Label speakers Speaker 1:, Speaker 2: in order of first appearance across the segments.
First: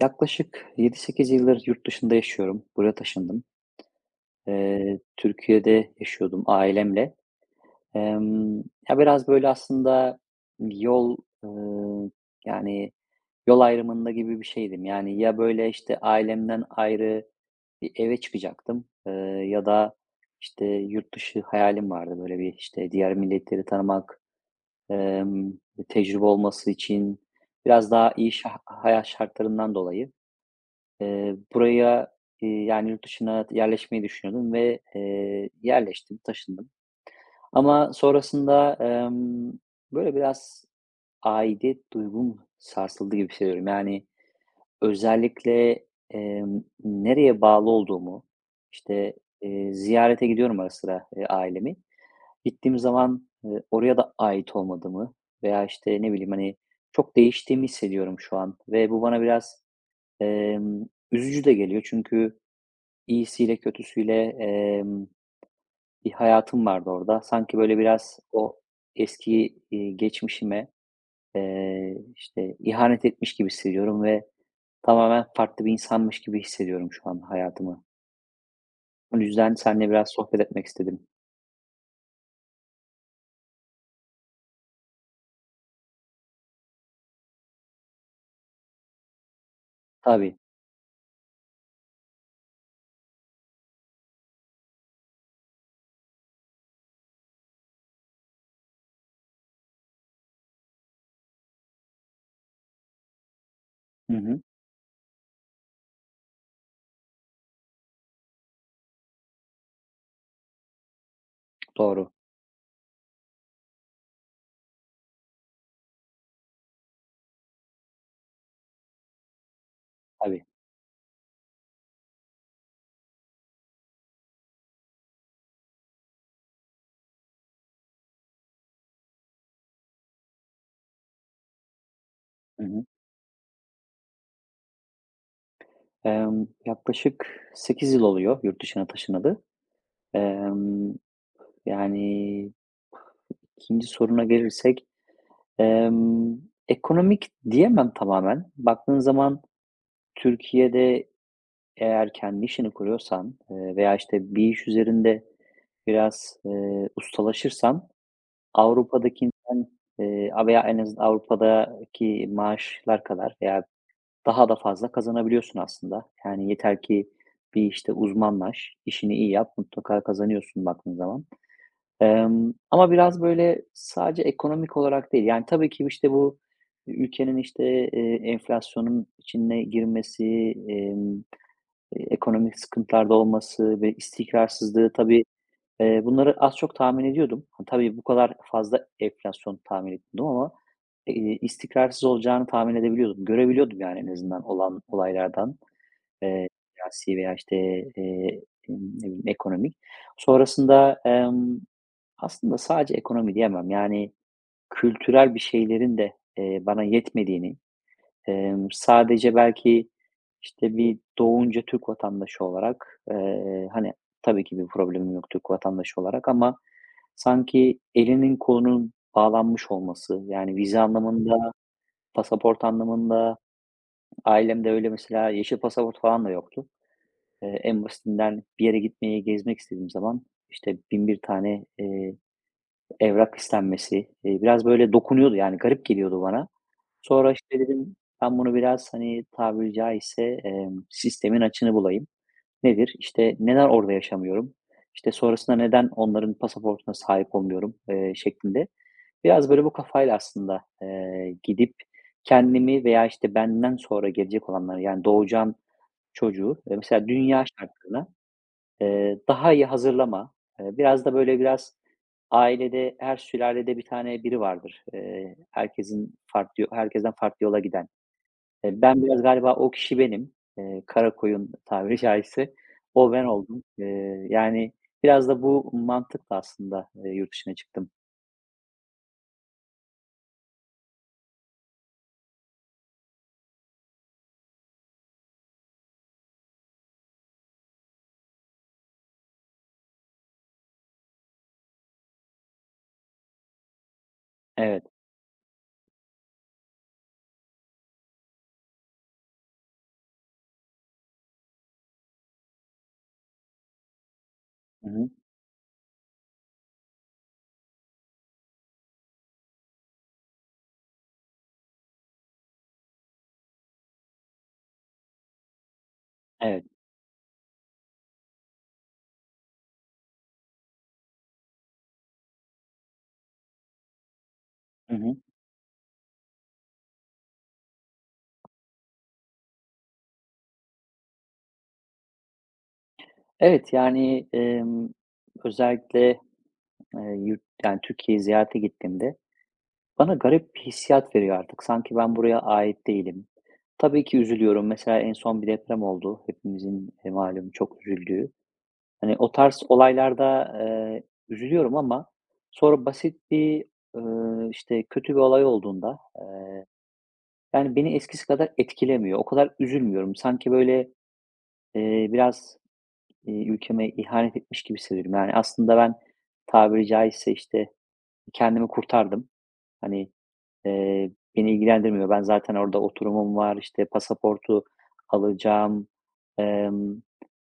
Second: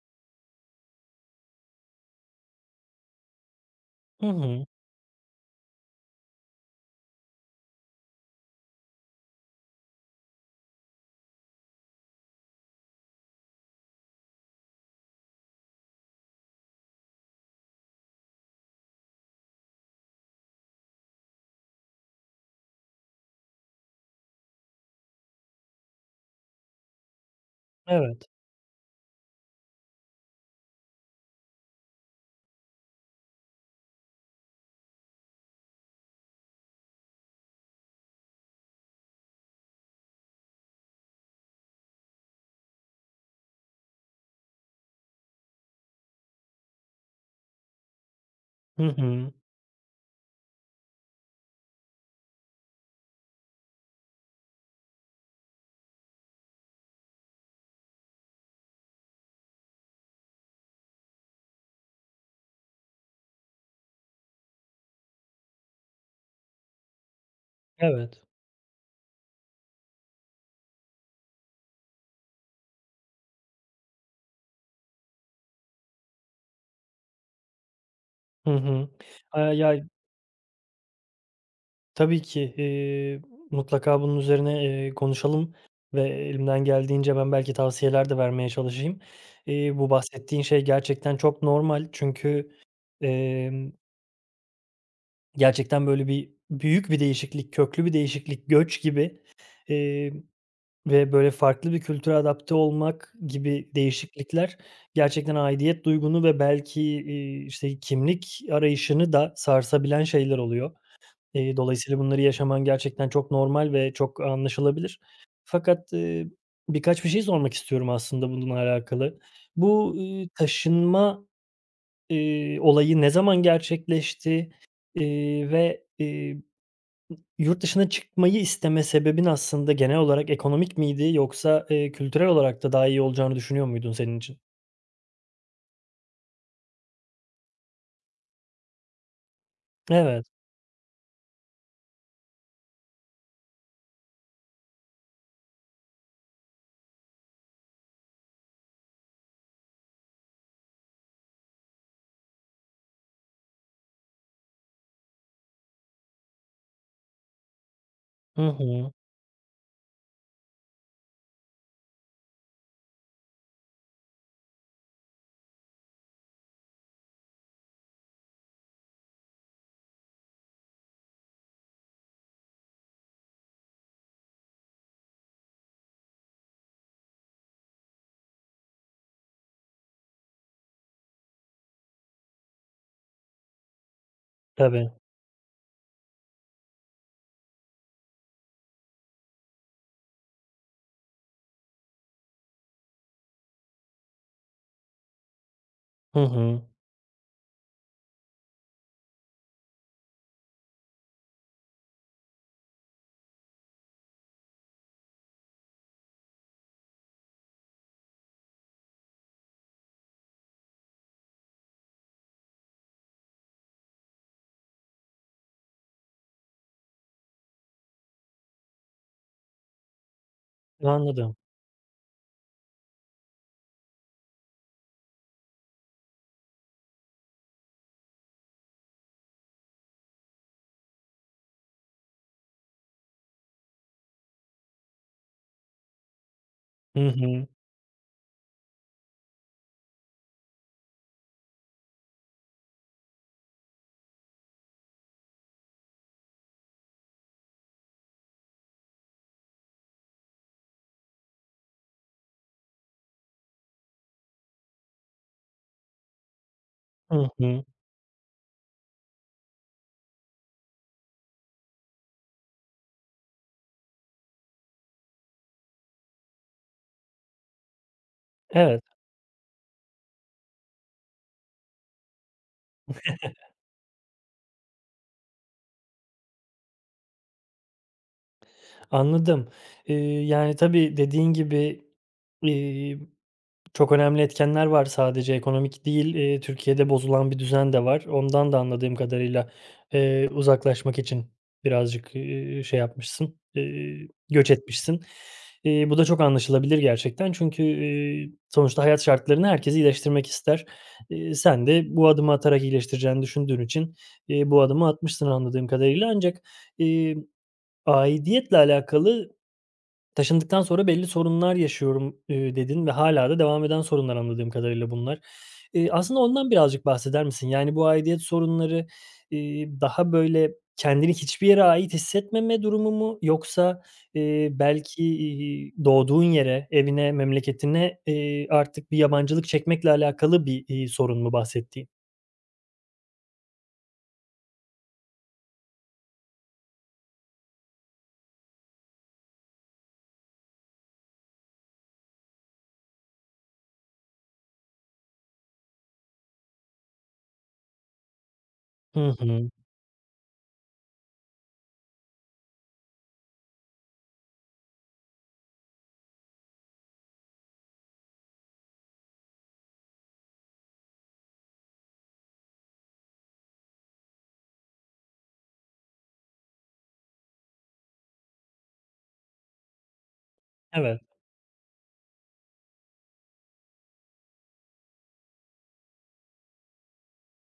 Speaker 1: Yaklaşık 7-8 yıldır yurt dışında yaşıyorum. Buraya taşındım.
Speaker 2: Hı hı.
Speaker 1: Türkiye'de yaşıyordum ailemle. Emm, ya, biraz, böyle, aslında yol, ııı, yani, yol ayrımında gibi bir şeydim. Yani, ya, böyle, işte, ailemden ayrı bir eve çıkacaktım, ya da, işte, yurt dışı hayalim vardı. Böyle bir, işte, diğer milletleri tanımak, emm, tecrübe olması için biraz daha
Speaker 2: Evet.
Speaker 1: iyi hayat şartlarından dolayı, buraya, yani, yurt dışına yerleşmeyi düşünüyordum ve, yerleştim, taşındım. Ama sonrasında, böyle, biraz aidiyet duygum sarsıldı gibi hissediyorum. Yani, özellikle, nereye bağlı olduğumu,
Speaker 2: Hı
Speaker 1: işte,
Speaker 2: hı.
Speaker 1: ziyarete gidiyorum ara sıra, ailemi. Gittiğim zaman, oraya da ait olmadığımı veya, işte, ne bileyim, hani, çok değiştiğimi hissediyorum şu an ve bu bana biraz, emm, üzücü de geliyor çünkü, İyisiyle kötüsüyle, bir hayatım vardı orada. Sanki böyle biraz
Speaker 2: Evet.
Speaker 1: o eski, geçmişime, işte, ihanet etmiş gibi hissediyorum ve tamamen farklı bir insanmış gibi hissediyorum şu an hayatımı.
Speaker 2: Hı hı.
Speaker 1: O
Speaker 2: Eee,
Speaker 1: yüzden
Speaker 2: ya,
Speaker 1: seninle biraz sohbet etmek istedim.
Speaker 2: tabii ki, mutlaka bunun üzerine, konuşalım ve elimden geldiğince ben belki tavsiyeler de vermeye çalışayım. Bu
Speaker 1: Tabii.
Speaker 2: bahsettiğin şey gerçekten çok normal çünkü, emm, gerçekten böyle bir büyük bir değişiklik, köklü bir değişiklik, göç gibi, emm Ve böyle farklı bir kültüre adapte olmak gibi
Speaker 1: Hı hı.
Speaker 2: değişiklikler gerçekten aidiyet duygunu ve belki, işte, kimlik arayışını da sarsabilen şeyler oluyor. Dolayısıyla
Speaker 1: Doğru.
Speaker 2: bunları yaşaman gerçekten çok normal ve çok anlaşılabilir. Fakat, birkaç bir şey sormak istiyorum aslında bununla alakalı. Bu
Speaker 1: Tabii.
Speaker 2: taşınma olayı ne zaman gerçekleşti ve yurt dışına çıkmayı isteme sebebin aslında genel olarak ekonomik miydi yoksa, kültürel olarak
Speaker 1: Hı
Speaker 2: da
Speaker 1: hı.
Speaker 2: daha iyi olacağını düşünüyor muydun senin için?
Speaker 1: Yaklaşık 8 yıl oluyor yurt dışına taşınalı.
Speaker 2: Evet.
Speaker 1: Emm, yani, ikinci soruna gelirsek Emm, ekonomik diyemem tamamen. Baktığın zaman Türkiye'de eğer kendi işini kuruyorsan, veya, işte, bir iş üzerinde biraz, ustalaşırsan
Speaker 2: Hı hı.
Speaker 1: Avrupa'dakinden, veya en azından Avrupa'daki maaşlar kadar veya daha da fazla kazanabiliyorsun aslında. Yani yeter ki bir işte uzmanlaş, işini iyi yap, mutlaka kazanıyorsun baktığın zaman. Ama biraz böyle sadece ekonomik olarak değil, yani, tabii ki, işte, bu ülkenin, işte, enflasyonun içine girmesi, emm, ekonomik sıkıntılarda olması ve
Speaker 2: Tabii.
Speaker 1: istikrarsızlığı tabii, bunları az çok tahmin ediyordum. Ha, tabii bu kadar fazla enflasyon tahmin etmiyordum ama, istikrarsız olacağını tahmin edebiliyordum. Görebiliyordum, yani, en azından olan olaylardan,
Speaker 2: Hı
Speaker 1: eee,
Speaker 2: hı.
Speaker 1: siyasi veya, işte, eee, ne bileyim, ekonomik. Sonrasında, aslında sadece ekonomi diyemem. Yani kültürel bir şeylerin de, bana yetmediğini, sadece belki, işte, bir doğunca Türk vatandaşı olarak, hani, tabii ki bir problemim yok Türk vatandaşı olarak ama sanki elinin kolunun bağlanmış olması, yani vize
Speaker 2: Anladım.
Speaker 1: anlamında, pasaport anlamında, ailemde öyle mesela yeşil pasaport falan da yoktu. En basitinden bir yere gitmeye, gezmek istediğim zaman, işte, 1001 tane, evrak istenmesi, biraz böyle dokunuyordu yani garip geliyordu bana.
Speaker 2: Hı
Speaker 1: Sonra,
Speaker 2: hı.
Speaker 1: işte, dedim ben bunu biraz, hani, tabiri caizse, sistemin açığını bulayım. Nedir? İşte, neden orada yaşamıyorum? İşte, sonrasında neden onların pasaportuna sahip olmuyorum, şeklinde. Biraz böyle bu kafayla aslında, gidip kendimi veya, işte, benden sonra gelecek olanları yani doğacağım çocuğu, mesela
Speaker 2: Hı
Speaker 1: dünya
Speaker 2: hı.
Speaker 1: şartlarına daha iyi hazırlama, biraz da böyle biraz ailede, her sülalede bir tane biri vardır. Herkesin farklı herkesten farklı yola giden.
Speaker 2: Evet,
Speaker 1: Ben biraz galiba o kişi benim. Kara koyun tabiri caizse. O ben oldum. Yani biraz da bu mantıkla aslında, yurt dışına çıktım.
Speaker 2: anladım. Eee, yani, tabii dediğin gibi, eee Çok önemli etkenler var sadece ekonomik değil, Türkiye'de bozulan bir düzen de var. Ondan da anladığım kadarıyla, uzaklaşmak için birazcık, şey yapmışsın, göç
Speaker 1: Evet.
Speaker 2: etmişsin. Bu da çok anlaşılabilir gerçekten çünkü, sonuçta hayat şartlarını herkes iyileştirmek ister. Sen de bu adımı atarak iyileştireceğini düşündüğün için, bu adımı
Speaker 1: Hı hı.
Speaker 2: atmışsın anladığım kadarıyla ancak, eee, aidiyetle alakalı taşındıktan sonra belli sorunlar yaşıyorum, dedin ve hala da devam eden sorunlar anladığım kadarıyla bunlar. Aslında ondan
Speaker 1: Evet.
Speaker 2: birazcık bahseder misin? Yani bu aidiyet sorunları, daha böyle kendini hiçbir yere ait hissetmeme durumu mu yoksa,
Speaker 1: Hı
Speaker 2: belki,
Speaker 1: hı.
Speaker 2: doğduğun yere, evine, memleketine, artık bir yabancılık çekmekle alakalı bir sorun mu bahsettiğin?
Speaker 1: Evet, yani, özellikle, yani Türkiye'yi ziyarete gittiğimde bana garip bir hissiyat veriyor artık. Sanki ben buraya ait değilim. Tabii ki üzülüyorum. Mesela en son bir deprem oldu. Hepimizin malum çok üzüldüğü.
Speaker 2: Hı
Speaker 1: Hani o
Speaker 2: hı.
Speaker 1: tarz olaylarda üzülüyorum ama sonra basit bir e, işte kötü bir olay olduğunda yani beni eskisi kadar etkilemiyor. O kadar üzülmüyorum. Sanki böyle e, biraz ülkeme ihanet etmiş gibi hissediyorum. Yani aslında ben tabiri caizse işte kendimi kurtardım. Hani,
Speaker 2: Evet.
Speaker 1: Eee, beni ilgilendirmiyor. Ben zaten orada oturumum var, işte, pasaportu alacağım, emm,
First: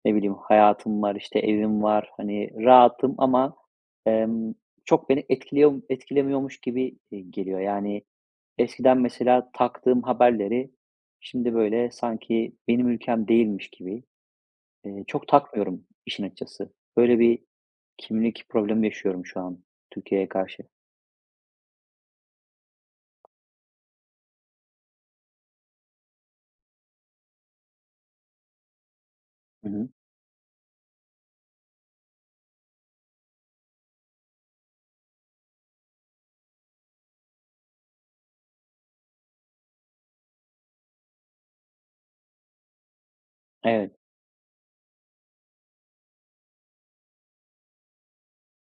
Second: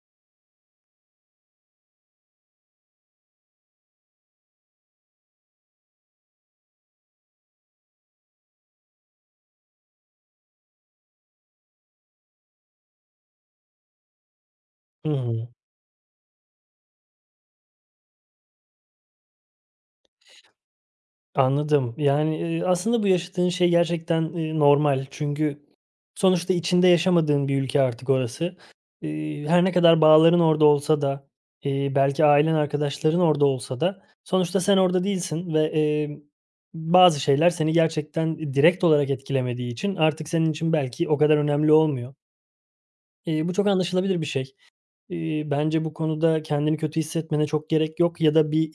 Speaker 1: ne bileyim, hayatım var, işte, evim var. Hani, rahatım ama, emm, çok beni etkiliyor etkilemiyormuş gibi, geliyor. Yani, eskiden mesela taktığım haberleri şimdi, böyle, sanki benim ülkem değilmiş gibi,
Speaker 2: Hı
Speaker 1: çok
Speaker 2: hı.
Speaker 1: takmıyorum işin açıkçası. Böyle bir kimlik problemi yaşıyorum şu an Türkiye'ye karşı.
Speaker 2: Anladım. Yani, aslında bu yaşadığın şey gerçekten, normal. Çünkü sonuçta içinde yaşamadığın bir ülke artık orası. Her
Speaker 1: Hı
Speaker 2: ne
Speaker 1: hı.
Speaker 2: kadar bağların orada olsa da, belki ailen, arkadaşların orada olsa da sonuçta sen orada değilsin ve bazı şeyler seni gerçekten direkt olarak etkilemediği için artık senin için belki o kadar önemli olmuyor. Bu çok
Speaker 1: Evet.
Speaker 2: anlaşılabilir bir şey. Bence bu konuda kendini kötü hissetmene çok gerek yok ya da bir,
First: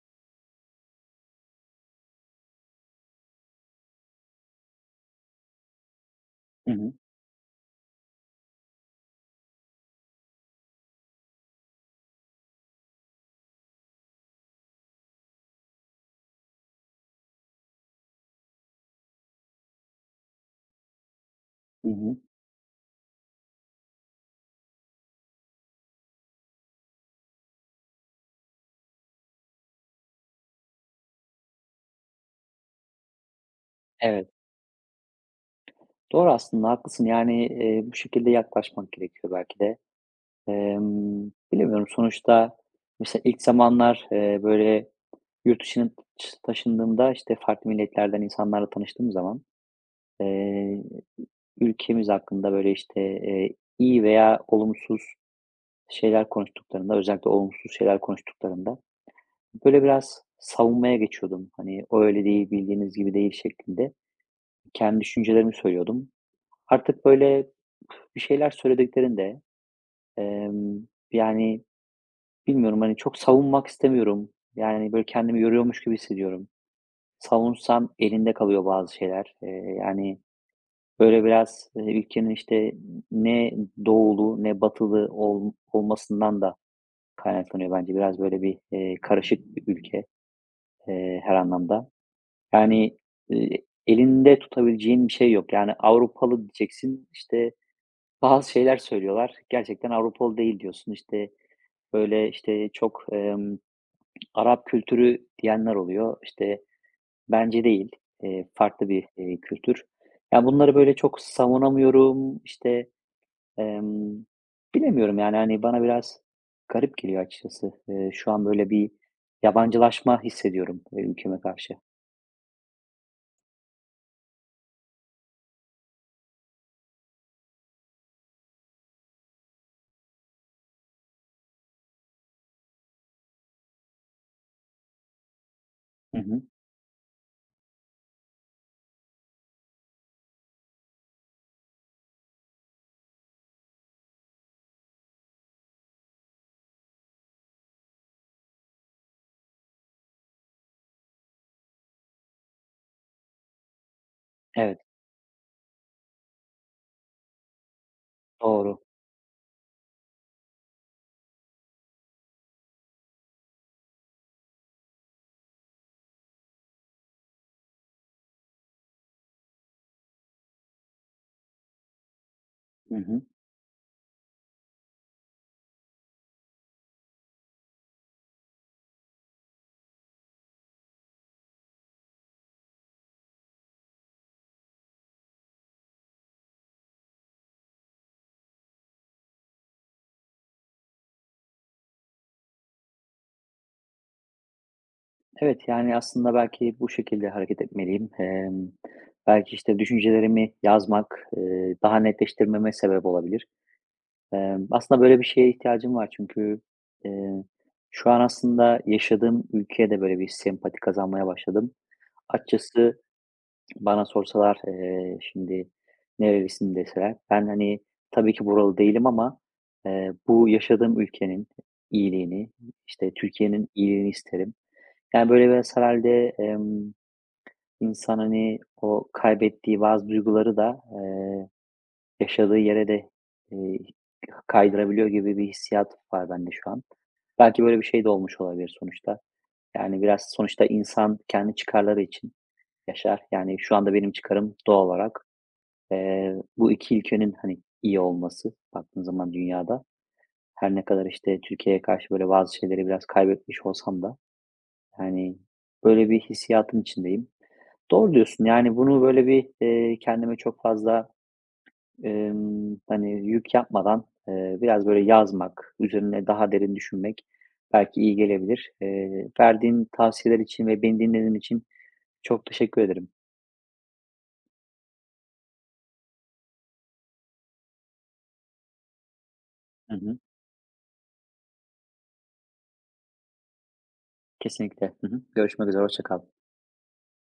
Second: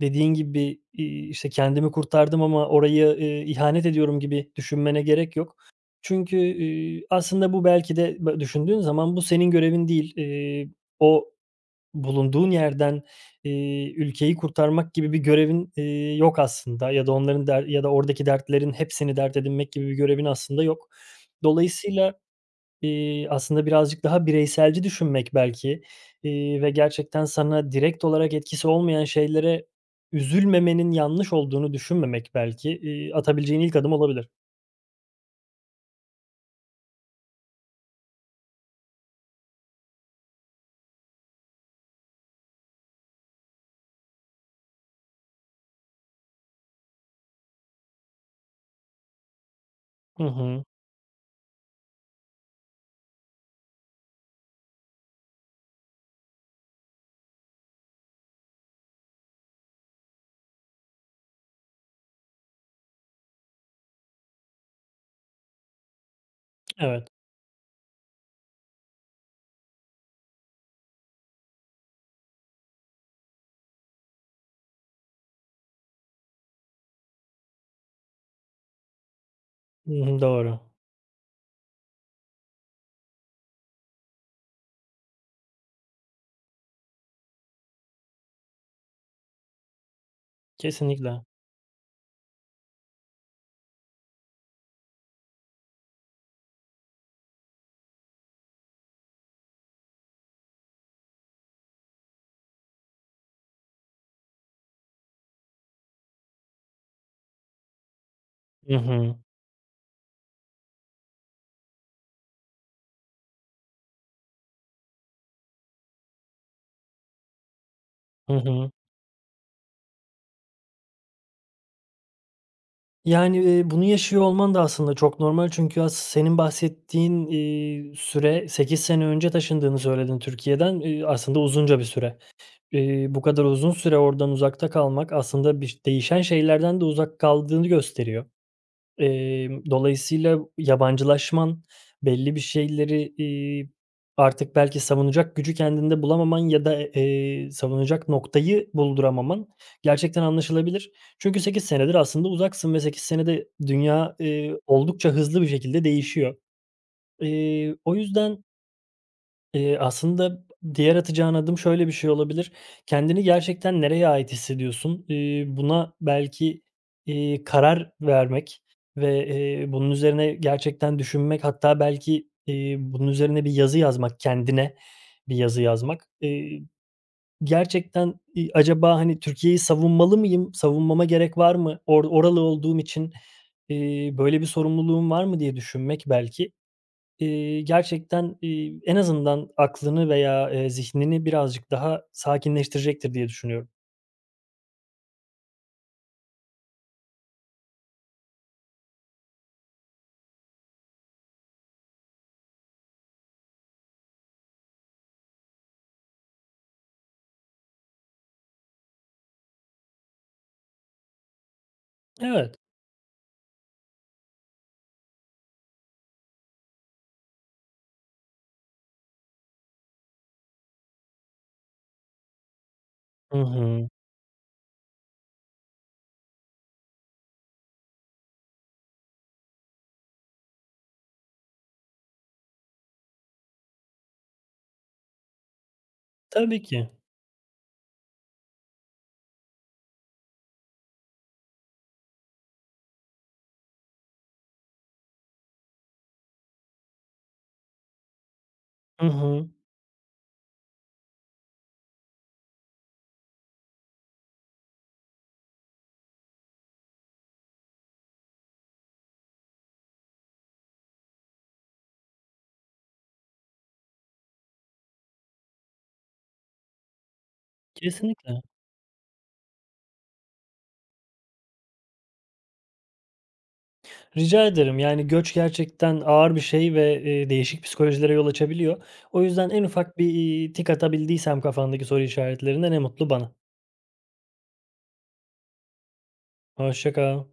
Speaker 2: dediğin gibi, işte, kendimi kurtardım ama orayı, ihanet ediyorum gibi düşünmene gerek yok. Çünkü,
Speaker 1: Hı hı.
Speaker 2: aslında bu belki de düşündüğün zaman bu senin görevin değil. O bulunduğun yerden, ülkeyi kurtarmak gibi bir görevin, yok aslında ya da oradaki dertlerin hepsini dert edinmek gibi bir görevin aslında yok.
Speaker 1: Hı
Speaker 2: Dolayısıyla,
Speaker 1: hı.
Speaker 2: İii, aslında birazcık daha bireyselci düşünmek belki ve gerçekten sana direkt olarak etkisi olmayan şeylere üzülmemenin yanlış olduğunu düşünmemek belki atabileceğin ilk adım olabilir.
Speaker 1: Evet. Doğru aslında, haklısın. Yani, bu şekilde yaklaşmak gerekiyor belki de. Bilemiyorum sonuçta mesela ilk zamanlar, böyle yurt dışına taşındığımda, işte, farklı milletlerden insanlarla tanıştığım zaman,
Speaker 2: Hı hı.
Speaker 1: eee, ülkemiz hakkında böyle, işte, iyi veya olumsuz şeyler konuştuklarında, özellikle olumsuz şeyler konuştuklarında böyle biraz savunmaya geçiyordum. Hani, "O öyle değil, bildiğiniz gibi değil." şeklinde kendi düşüncelerimi söylüyordum. Artık
Speaker 2: Evet.
Speaker 1: böyle bir şeyler söylediklerinde, Emm, yani, bilmiyorum, hani, çok savunmak istemiyorum. Yani, böyle, kendimi yoruyormuş gibi hissediyorum. Savunsam elinde kalıyor bazı şeyler.
Speaker 2: Hı
Speaker 1: Yani,
Speaker 2: hı, doğru.
Speaker 1: böyle, biraz, ülkenin, işte, ne doğulu ne batılı olmasından da kaynaklanıyor bence. Biraz, böyle, bir, karışık bir ülke,
Speaker 2: Kesinlikle.
Speaker 1: her anlamda. Yani, elinde tutabileceğin bir şey yok. Yani, Avrupalı diyeceksin, işte, bazı şeyler söylüyorlar. Gerçekten Avrupalı değil diyorsun. İşte, böyle, işte, çok, Arap kültürü diyenler oluyor. İşte bence değil,
Speaker 2: Hı
Speaker 1: farklı bir,
Speaker 2: hı.
Speaker 1: kültür. Ya, bunları böyle çok savunamıyorum. İşte, emm, bilemiyorum yani, hani, bana biraz garip geliyor açıkçası. Şu
Speaker 2: Hı
Speaker 1: an
Speaker 2: hı.
Speaker 1: böyle bir yabancılaşma hissediyorum, ülkeme karşı.
Speaker 2: Yani, bunu yaşıyor olman da aslında çok normal çünkü senin bahsettiğin süre 8 sene önce taşındığını söyledin Türkiye'den. Aslında uzunca bir süre. Bu kadar uzun süre oradan uzakta kalmak aslında
Speaker 1: Hı
Speaker 2: değişen
Speaker 1: hı.
Speaker 2: şeylerden de uzak kaldığını gösteriyor. Dolayısıyla yabancılaşman, belli bir şeyleri, artık belki savunacak gücü kendinde bulamaman ya da, savunacak noktayı bulduramaman gerçekten anlaşılabilir. Çünkü 8 senedir aslında uzaksın ve 8 senede dünya,
Speaker 1: Evet,
Speaker 2: oldukça hızlı bir şekilde değişiyor. O yüzden,
Speaker 1: doğru.
Speaker 2: aslında diğer atacağın adım şöyle bir şey olabilir. Kendini gerçekten nereye ait hissediyorsun? Buna belki, karar vermek ve, bunun üzerine gerçekten düşünmek hatta belki,
Speaker 1: Hı
Speaker 2: bunun
Speaker 1: hı.
Speaker 2: üzerine bir yazı yazmak, kendine bir yazı yazmak. Gerçekten, acaba, hani, Türkiye'yi savunmalı mıyım, savunmama gerek var mı, oralı olduğum için, böyle bir sorumluluğum var mı diye düşünmek belki, gerçekten, en azından aklını veya, zihnini birazcık daha sakinleştirecektir diye düşünüyorum.
Speaker 1: Evet, yani, aslında belki bu şekilde hareket etmeliyim. Belki, işte, düşüncelerimi yazmak, daha netleştirmeme sebep olabilir. Aslında böyle bir şeye ihtiyacım var çünkü, eee, şu an aslında yaşadığım ülkeye de böyle bir sempati kazanmaya başladım.
Speaker 2: Evet.
Speaker 1: Açıkçası bana sorsalar, şimdi "Nerelisin?" deseler ben, hani, tabii ki buralı değilim ama, bu yaşadığım ülkenin iyiliğini, işte,
Speaker 2: Hı
Speaker 1: Türkiye'nin
Speaker 2: hı.
Speaker 1: iyiliğini isterim. Yani, böyle biraz herhâlde, insan, hani, o kaybettiği bazı duyguları da, yaşadığı yere de, eee, kaydırabiliyor gibi bir hissiyat var bende
Speaker 2: Tabii
Speaker 1: şu an.
Speaker 2: ki.
Speaker 1: Belki böyle bir şey de olmuş olabilir sonuçta. Yani biraz sonuçta insan kendi çıkarları için yaşar. Yani şu anda benim çıkarım doğal olarak, bu 2 ülkenin, hani, iyi olması baktığın
Speaker 2: Hı
Speaker 1: zaman
Speaker 2: hı.
Speaker 1: dünyada. Her ne kadar, işte, Türkiye'ye karşı böyle bazı şeyleri biraz kaybetmiş olsam da, yani, böyle bir hissiyatın içindeyim. Doğru diyorsun, yani, bunu böyle bir, kendime çok fazla hani, yük yapmadan, biraz böyle yazmak, üzerine daha derin düşünmek belki iyi
Speaker 2: Kesinlikle.
Speaker 1: gelebilir. Verdiğin tavsiyeler için ve beni dinlediğin için çok teşekkür ederim.
Speaker 2: Rica ederim. Yani, göç gerçekten ağır bir şey ve, değişik psikolojilere yol açabiliyor. O yüzden en
Speaker 1: Hı
Speaker 2: ufak bir,
Speaker 1: hı.
Speaker 2: iii, tik atabildiysem kafandaki soru işaretlerine ne mutlu bana.
Speaker 1: Kesinlikle. Hı hı. Görüşmek üzere, hoşça kal.
Speaker 2: Hoşça kal.